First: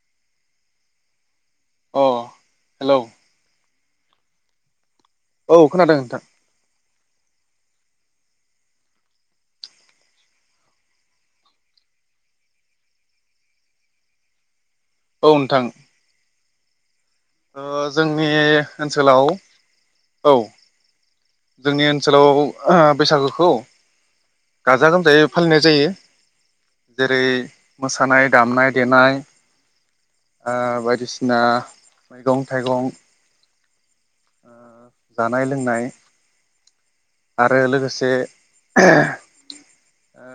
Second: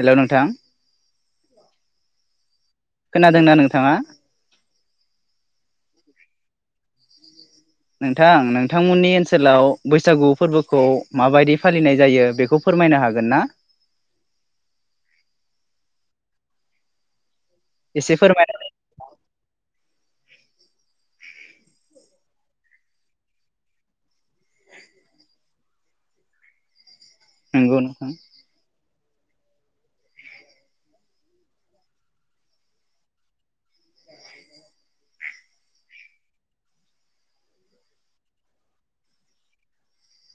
हेल' नोंथां। अ'। हेलौ खोनादोंना नोंथाङा? औ खोनादों नोंथां। नोंथां नोंथांमोननि ओनसोलाव बैसागु फोरबोखौ माबायदि फालिनाय जायो बेखौ फोरमायनो हागोन ना? औ नोंथां। ओ एसे जोंनि फोरमायनानै ओनसोलाव औ। जोंनि ओनसोलाव ओ बैसागोखौ गाजा- गोमजायै फालिनाय जायो। जेरै नंगौ नोंथां मोसानाय दामनाय देनाय ओ बायदिसिना मैगं थाइगं [inaudible] जानाय लोंनाय आरो लोगोसे ओ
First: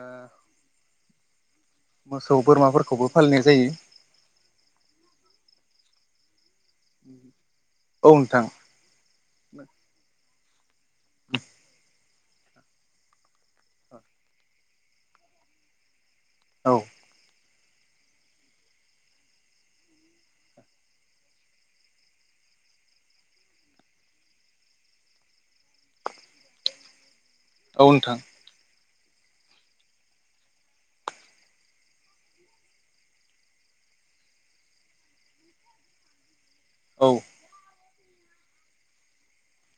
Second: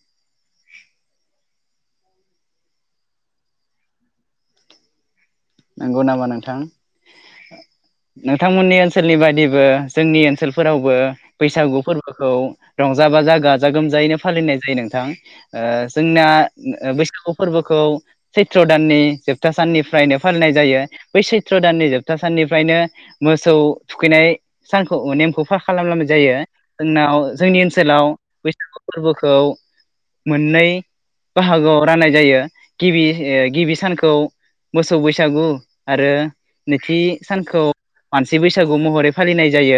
मोसौ बोरमाफोरखौबो फालिनाय जायो। नंगौ नामा नोंथां? औ नोंथां नोंथांमोननि ओनसोलनि बायदिबो जोंनि ओनसोल फोराव बो बैसागु फोरबो गोखौ रंजा बाजा गाजा गोमजायैनो फालिनाय जायो नोंथां ओ ज जोंना औ ओ ओ बैसागु फोरबोखौ सैथ्र' दाननि जोबथा साननिफ्रायनो फालिनाय जायो बै सैथ्र' दाननि जोबथा साननिफ्रायनो मोसौ थुखैनाय सानखौ नेमखौ फा खालामलामनाय जायो जोंनाव जोंनि औ ओनसोलाव नोंथां बैसागु फोरबोखौ मोन्नै बाहागोआव राननाय जायो गिबि ओ गिबि सानखौ मोस सौ बैसागु आरो नैथि औ सानखौ मानसि बैसागु महरै फालिनाय जायो।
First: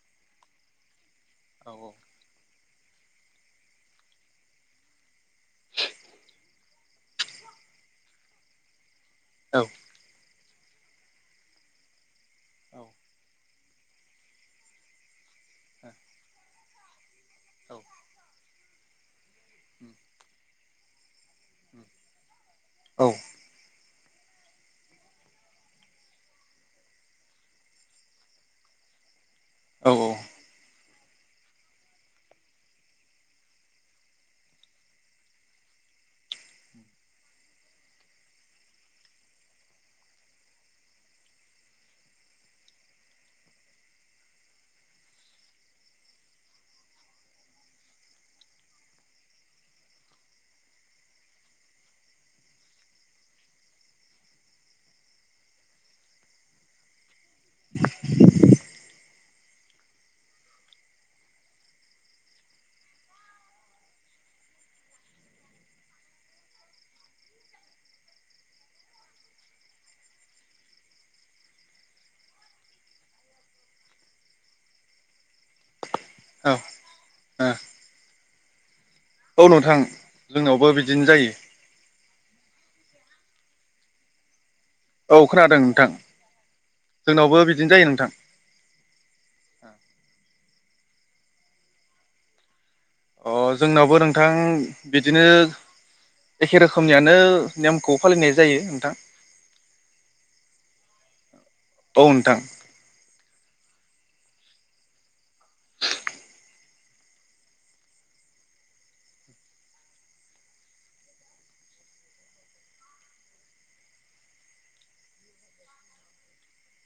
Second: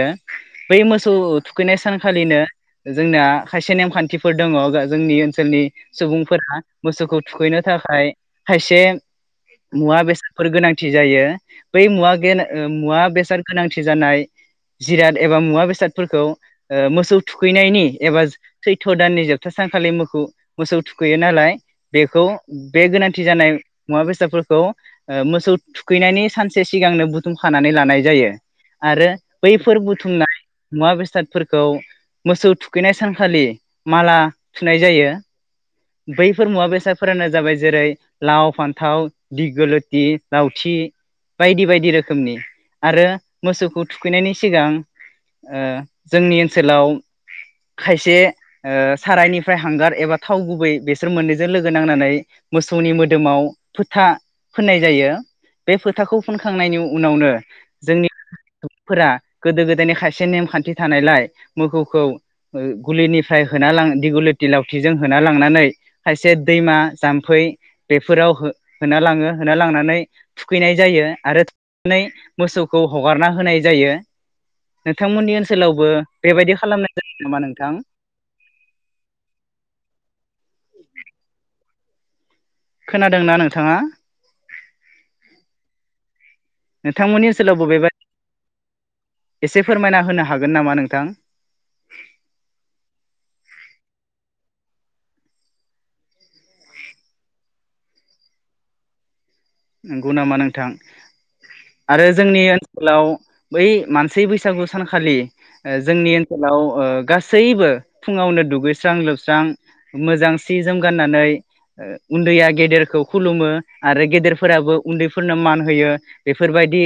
बै मोस खौ औ थुखैनाय सानखालिनो जोंना खायसे नेमखान्थिफोर दङ' गा जोंनि ओनसोलनि सुबुंफोरा मोसौखौ थुखैनो थाखाय खायसे औ मुवा बेसादफोर गोनांथि जायो। बै मुवा [unintelligible] ओ मुवा बेसाद गोनांथि जानाय जिराद एबा मुवा बेसादफोरखौ ओ मोसौ थुखैनायनि एबा जो सैथ' दाननि जोबथा सानखालि मोखो-मोसौ थुखैयो नालाय बेखौ बे गोनांथि जानाय मुङा बेसाफोर खौ ओ मोसौ थुखैनायनि सानसे सिगांनो बुथुमखानानै लानाय जायो आरो बैफोर औ बुथुमनाय मुवा बेस बेसादफोरखौ मोसौ थुखैनाय सानखालि माला थुनाय जायो। बैफोर मुवा बेसादफोरानो जाबाय जेरै लाव, फान्थाव, दिगोलथि लावथि बायदि बायदि रोखोमनि आरो मोसौखौ थुखैनायनि सिगां ओ जोंनि ओनसोलाव खायसे ओ सारायनिफ्राय हांगार एबा थाव गु गुबै बेसोर मोननैजों लोगो नांनानै मोसौनि मोदोमाव फोथा फोननाय जायो। बे फोथाखौ फोनखांनायनि उनावनो जोंनि [inaudible] फोरा गोदो गोदायनि खायसे नेमखान्थि थानायलाय मोखौखौ ओ गुलिनिफ्राय होना दिग'लथि लावथिजों होना लां लांनानै खायसे दैमा जाम्फै बेफोराव हो होना लाङो होना लांनानै थुखैनाय जायो आरो [inaudible] मोसौखौ हगारना होनाय जायो नोंथांमोननि ओनसोलावबो बेबायदि औ खालामनाय जायो नामा ओ नों थां? औ नोंथां। जोंनावबो बिदिनो जायो। खोनादोंना नोंथाङा औ खोनादों नोंथां नोंथांमोननि जोंनावबो ओनसोलाव बिदिनो जायो बेबा नोंथां [inaudible] एसे फोरमायना होनो हागोन नामा नों थां अ जोंनावबो नोंथां बिदिनो एखे रोखोमनियानो नेमखौ फालिनाय जायो नोंथां। नंगौ नामा नोंथां औ आरो नोंथां जोंनि ओनसोलाव बै मान से बैसागु सानखालि ओ जोंनि ओनसोलाव ओ गासैबो फुङावनो दुगैस्रां लोबस्रां मोजां सि जोम गाननानै ओ उन्दैया गेदेरखौ खुलुमो आरो गेदेर फोराबो उन्दैफोरनो मान होयो बेफोरबायदि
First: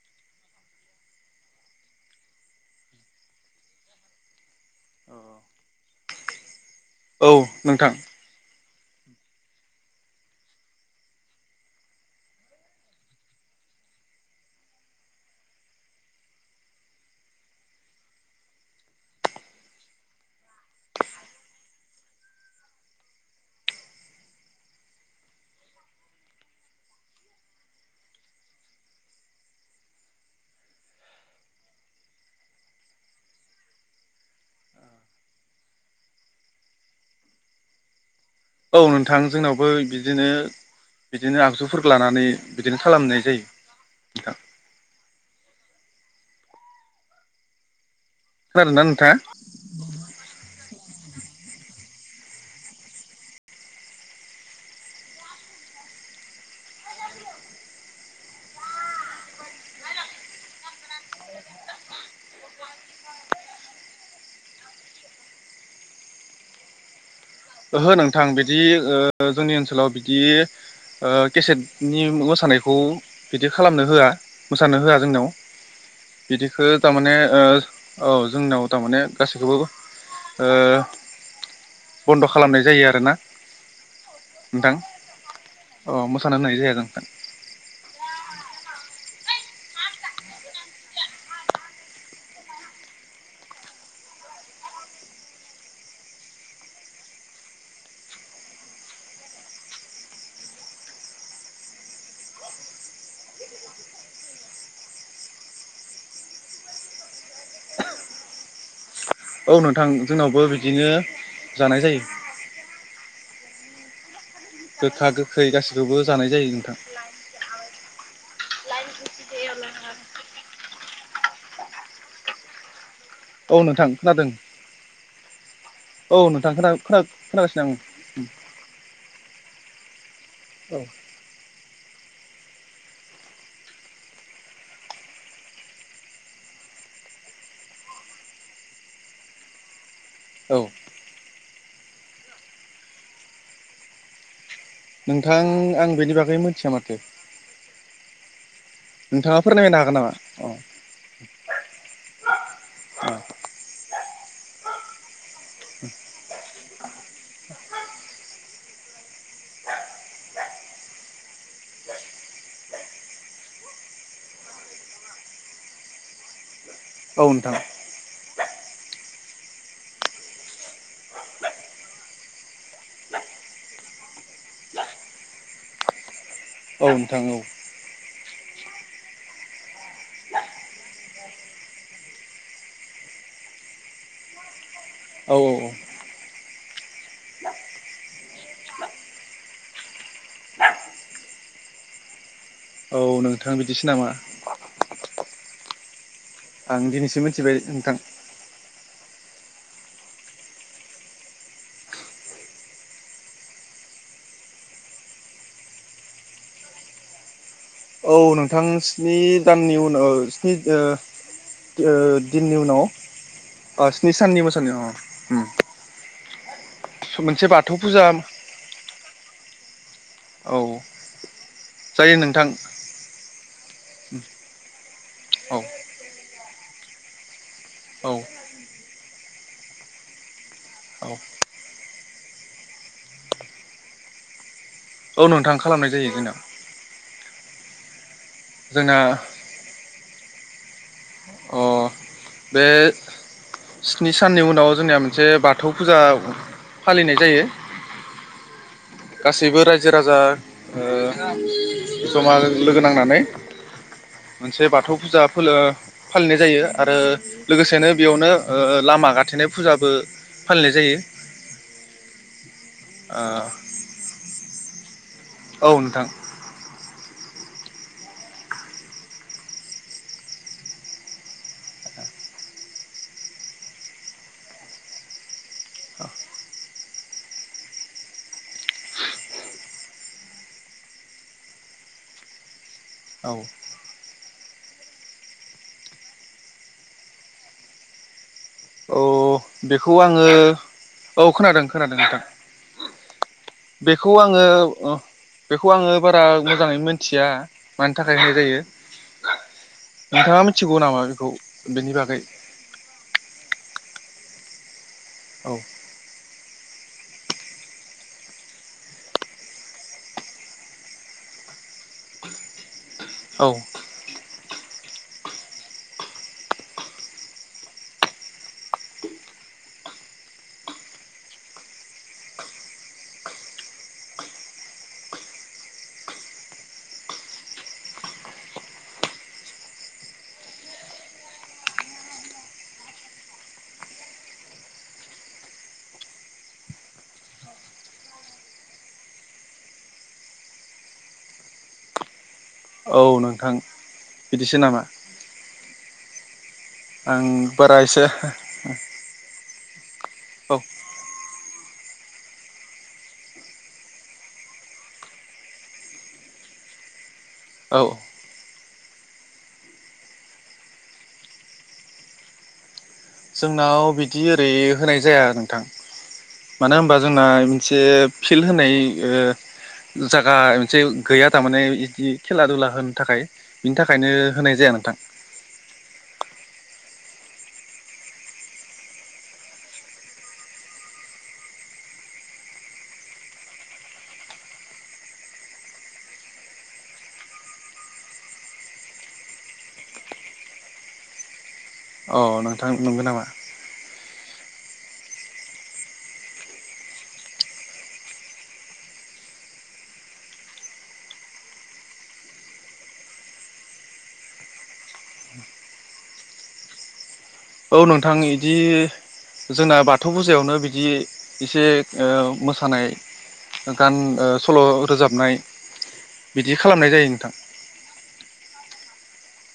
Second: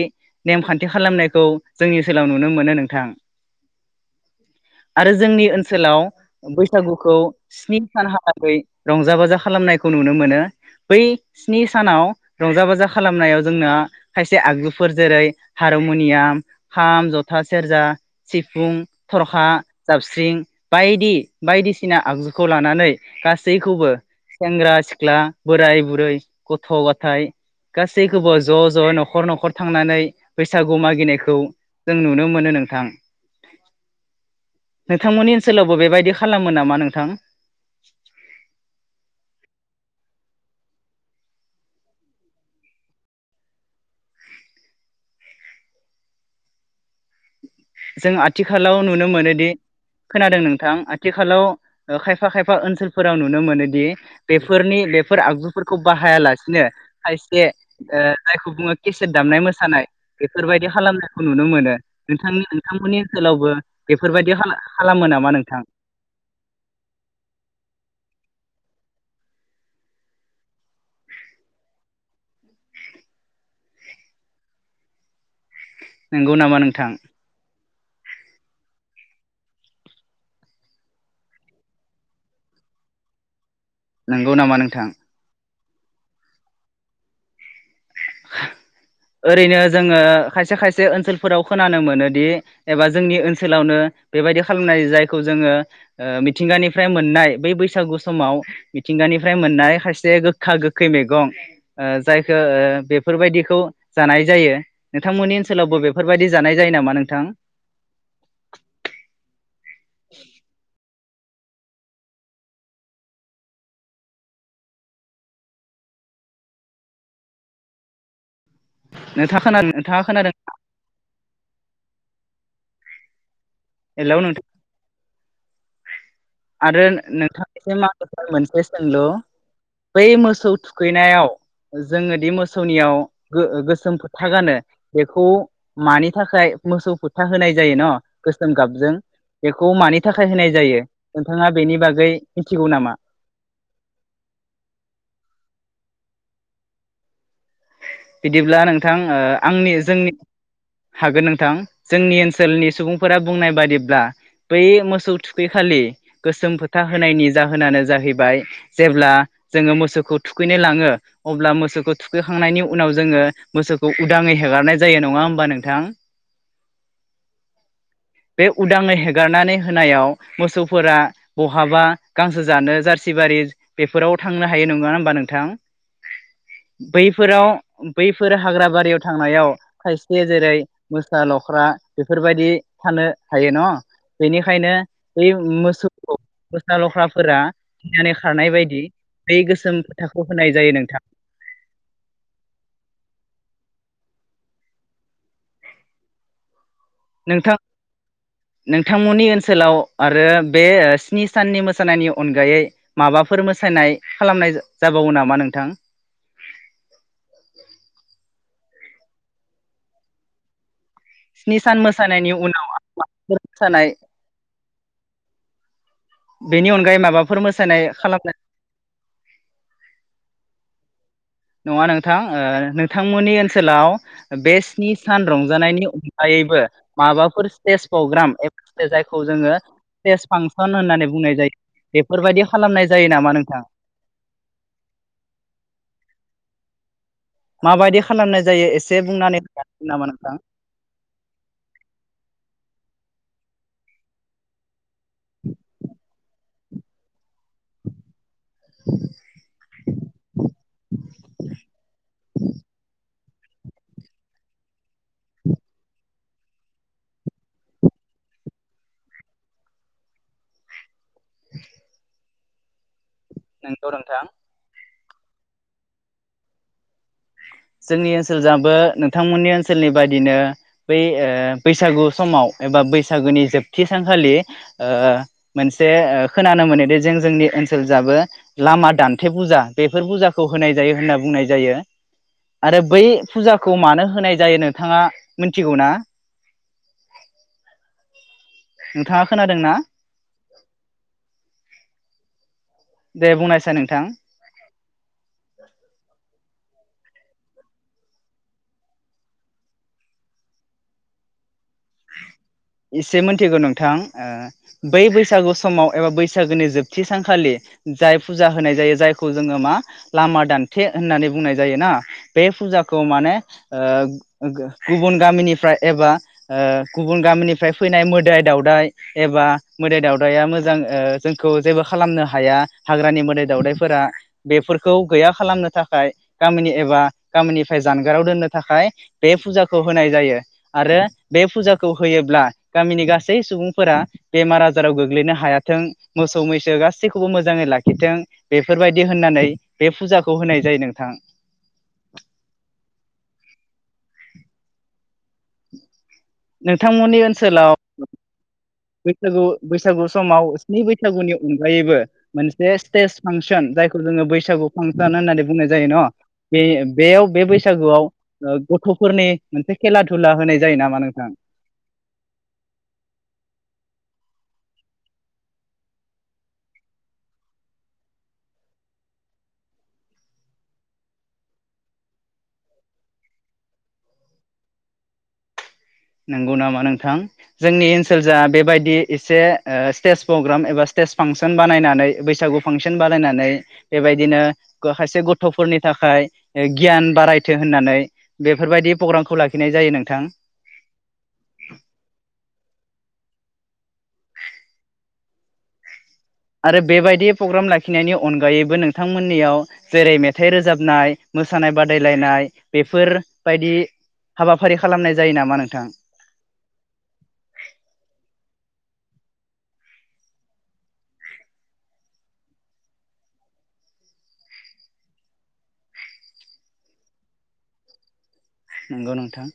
नेमखान्थि खालामनायखौ जोंनि ओनसोलाव नुनो मोनो नोंथां। आरो जोंनि ओनसोलाव बै बैसागुखौ औ स्नि नोंथां सानहालागै रंजा बाजा खालामनायखौ नुनो मोनो बै स्नि सानाव रंजा बाजा खालामनायाव जोंना खायसे आगजुफोर जेरै हारम'नियाम खाम जथा सेरजा सिफुं थरखा जाबस्रिं बायदि बायदिसिना आगजुखौ लानानै गासैखौबो सेंग्रा सिख्ला बोराय बुरै गथ' ग [inaudible] थाय गासैखौबो ज' ज' न'खर न'खर थांनानै बैसागु मागिनायखौ जों नुनो मोनो नोंथां। नोंथांमोननि ओनसोलावबो बेबायदि खालामो नामा नोंथां? औ नोंथां जोंनावबो बिदिनो बिदिनो आगजुफोर लानानै बिदिनो खालामनाय जायो नोंथां। जों आथिखालाव खोनादोंना नुनो नोंथाङा मोनोदि खोनादों नोंथां आथिखालाव ओ खायफा खायफा ओनसोलफोराव नुनो मोनोदि बेफोरनि बेफोर आगजुफोरखौ बाहायालासिनो खायसे ओ जायखौ बुङो केसेट दामनाय मोसानाय बेफोरबायदि खालामनायखौ नुनो मोनो नोंथांनि नोंथांमोननि ओनसोलावबो बेफोरबायदि खा खालामो नामा नोंथां? ओहो नोंथां बिदि ओ जोंनि ओनसोलाव बिदि ओ केसेटनि मोसानायखौ बिदि खालामनो होआ मोसानो होआ जोंनियाव। नंगौ नामा बिदिखो नोंथां थारमाने ओ औ जोंनाव थारमाने गासिखोबो ओ बन्द' खालामनाय जायो आरोना। नोंगौ नामा नोंथां? अ मोसानाय नायजाया नोंथां। [inaudible] ओरैनो जोङो खायसे खायसे ओनसोलफोराव खोनानो मोनोदि एबा जोंनि ओनसोलावनो बेबायदि खालामनाय जायखौ जोङो‌ ओ मिथिंगानिफ्राय मोननाय बै बैसागु समाव मिथिंगानिफ्राय मोननाय खायसे गोखा गोखै मेगं ओ जायखो ओ बेफोरबायदिखौ जानाय जायो। नोंथांमोननि ओनसोलावबो बेफोरबायदि जानाय जायो नामा नोंथां? औ नोंथां जोंनावबो बिदिनो जानाय जायो। गोखा गोखै गासिखौबो जानाय जायो नोंथां। नोंथाङा खोनादो नोंथाङा खोनादों? औ नोंथां हेलौ खोनादों। नोंथां औ नोंथां खोना आरो खोना खोनागासिनो नोंथांनिस आंनि मोनसे सोंलु। बै मो सौ आं थुखैनायाव जोङो दि मोसौनियाव गो-गोसोम फोथा गानो बेखौ मानि थाखाय मोसौ फोथा होनाय जायो न गोसोम गाबजों बेखौ मानि थाखाय होनाय औ जायो? नोंथाङा बेनि बागै मिथिगौ नामा? नोंथां आं बेनि बागै मिथिया माथो। बिदिब्ला नों थां ओ नोंथाङा आंनि फोरमायनो हागोन जोंनि नामा अ हागोन नोंथां। जोंनि ओनसोलनि सुबुंफोरा बुंनाय बादिब्ला बै मोसौ थुखैखालि गोसोम फोथा होनायनि जाहोनानो जाहैबाय जेब्ला जोङो मोसौखौ थुखैनो लाङो अब्ला मोसौखौ थुखैखांनायनि उनाव जोङो मोसौखौ उदाङै हेगारनाय जायो नङा होमबा नोंथां? औ नोंथां। बे उदांङै हेगारनानै होनायाव मोसौफोरा बहाबा गांसो जानो जार्सिबारि बेफोराव थांनो हायो नङा होमबा नोंथां? औ नोंथां औ बैफोराव बैफोर हाग्रा बारियाव थांनायाव खायसे जेरै मोसा लख्रा बेफोरबायदि थानो हायो न' बेनिखायनो औ [unintelligible] मोसा लख्राफोरा गिनानै खारनाय बायदि बै गोसोम फोथाखौ होनाय जायो नोंथां। औ नोंथां बिदिसो नामा? आं दिनैसो मिथिबाय नोंथां। थांमोननि ओनसोलाव आरो बे स्नि साननि मोसानायनि अनगायै माबाफोर मोसानाय खालामनाय जाबावो नामा नोंथां? औ नोंथां स्नि दाननि उनाव ओ स्नि ओ स्नि सान ओ मोसानायनि दिननि उनाव मोसानाय ओ स्नि साननि मोसानायाव अ उम बेनि अनगायै माबाफोर मोनसे बाथौ मोसानाय फुजा खालामनाय औ नङा नोंथां ओ नोंथांमोननि ओनस ओनसोलाव बे स्नि सान औ रंजानायनि अनगायैबो माबाफोर स्टेज प्रग्राम औ एबा जायखौ जोङो स्टेज फांसन होननानै बुंनाय जायो बेफोरबायदि खालामनाय जायो नामा नोंथां? औ नोंथां खालामनाय जायो जोंनिया माबायदि खालामनाय जायो एसे बुंनानै [unintelligible] नामा नोंथां? अ बे स्नि साननि उनाव जोंनिया मोनसे बाथौ फुजा फालिनाय जायो। गासैबो रायजो राजा ओ जमा लोगो नांनानै मोनसे बाथौ फुजा फोलो फालिनाय जायो आरो लोगोसेनो बेयावनो ओ लामा गाथेनाय फुजाबो फालिनाय जायो। ओ नोंगौ नोंथां। औ नोंथां। जोंनि ओनसोल जाबो नोंथांमोननि ओनसोलनि बायदिनो बै ओ बैसागु समाव एबा बैसागुनि जोबथि सानखालि ओ मोनसे ओ खोनानो मोनोदि जों जोंनि ओनसोल जाबो लामा दान्थे फुजा बेफोर फुजाखौ होनाय जायो होनना बुंनाय जायो। आरो बै औ फुजाखौ मानो होनाय जायो नोंथाङा मिथिगौ ना? औ नोंथां बेखौ आङो औ खोनादों खोनादों नोंथां। दे बुंनायसाय नोंथां बेखौ आङो ओ बेखौ आङो बारा मोजाङै मोनथिया मानि थाखाय होनाय जायो नोंथाङा मिथिगौ नामा बेखौ? बेनि बागै इसे मोनथिगो नोंथां। ओ बै औ बैसागु समाव एबा बैस बैसागोनि जोबथि सानखालि जाय फुजा होनाय जायो जायखौ जोङो मा लामा दान्थे होननानै बुंनाय जायो ना बे फुजा खौ माने औ ओ ओ गुबुन गामिनिफ्राय एबा ओ बे फुजाखौ होयोब्ला गामिनि गा औ नोंथां बिदिसो नामा? नोंथांमोननि आं ओनसोलाव बारा एसे बैसागु बैसागु औ समाव स्नि बैसागुनि अनगायैबो मोनसे स्टेज फांसन जायखौ जोङो बैसागु फांसन होननानै बुंनाय जायो न बे बेयाव बे औ बैसागोआव गथ'फोरनि मोनसे खेला थुला होनाय जायो नामा नों थां जोंनाव बिदि ओरै होनाय जाया नोंथां मानो होमबा जोंना मोनसे फिल्ड होनाय ओ जागा मोनसे गैया थारमाने बिदि खेला दुला होनो थाखाय बिनि थाखायनो होनाय जाया नोंथां। नोंगौ नामा नोंथां जोंनि ओनसोल जा बेबायदि एसे ओ स्टेज प्रग्राम एबा स्टेज फांसन बानायनानै बैसागु फांसन बानायनानै बेबायदिनो खायसे गथ'फोरनि थाखाय गियान बारायथो होननानै बेफोरबायदि प्रग्रामखौ लाखिनाय जायो नोंथां। [inaudible] औ नोंथां नोंगो नामा? आरो बेबायदि प्रग्राम लाखिनायनि अनगायैबो नोंथांमोननियाव जेरै मेथाइ रोजाबनाय मोसानाय बादायलायनाय बेफोर बायदि हाबाफारि खालामनाय जायो नामा नोंथां? औ नोंथां इदि जोंना बाथौ फुजायावनो बिदि इसे मोसानाय गान ओ सल' रोजाबनाय बिदि खालामनाय जायो नोंथां। नंगौ नोंथां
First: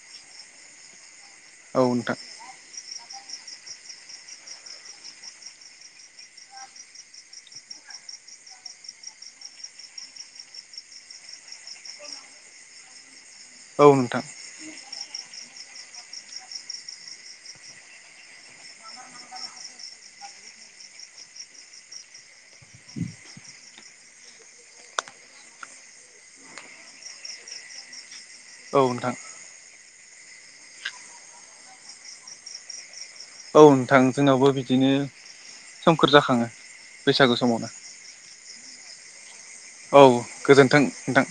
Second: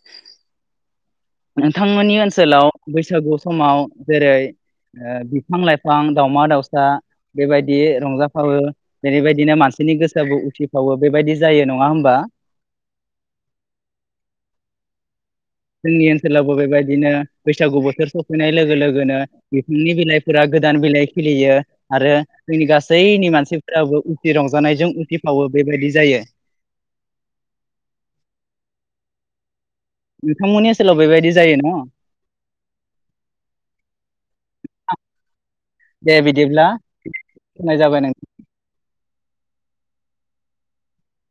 नोंथांमोननि ओनसोलाव बैसागु समाव जेरै ओ बिफां लाइफां दावमा दावसा बेबायदि रंजाफावो जेरैबायदिनो मानसिनि गोसोआबो उसिफावो बेबायदि जायो नङा होमबा? औ नोंथां जोंनि ओनसोलावबो बेबायदिनो बैसागु बोथोर सफैनाय लोगो लोगोनो बिफांनि बिलाइफोरा गोदान बिलाइ खिलियो आरो जोंनि गासैनि मानसिफोराबो खुसि रंजानायजों उसिफावो बेबायदि जायो। औ नोंथां नोंथांमोननि ओनसोलाव बेबायदि जायो न? औ नोंथां जोंनावबो बिदिनो सोमखोर दे जाखाङो बिदिब्ला बैसागो समावनो होनाय जाबाय नों औ गोजोन्थों नोंथां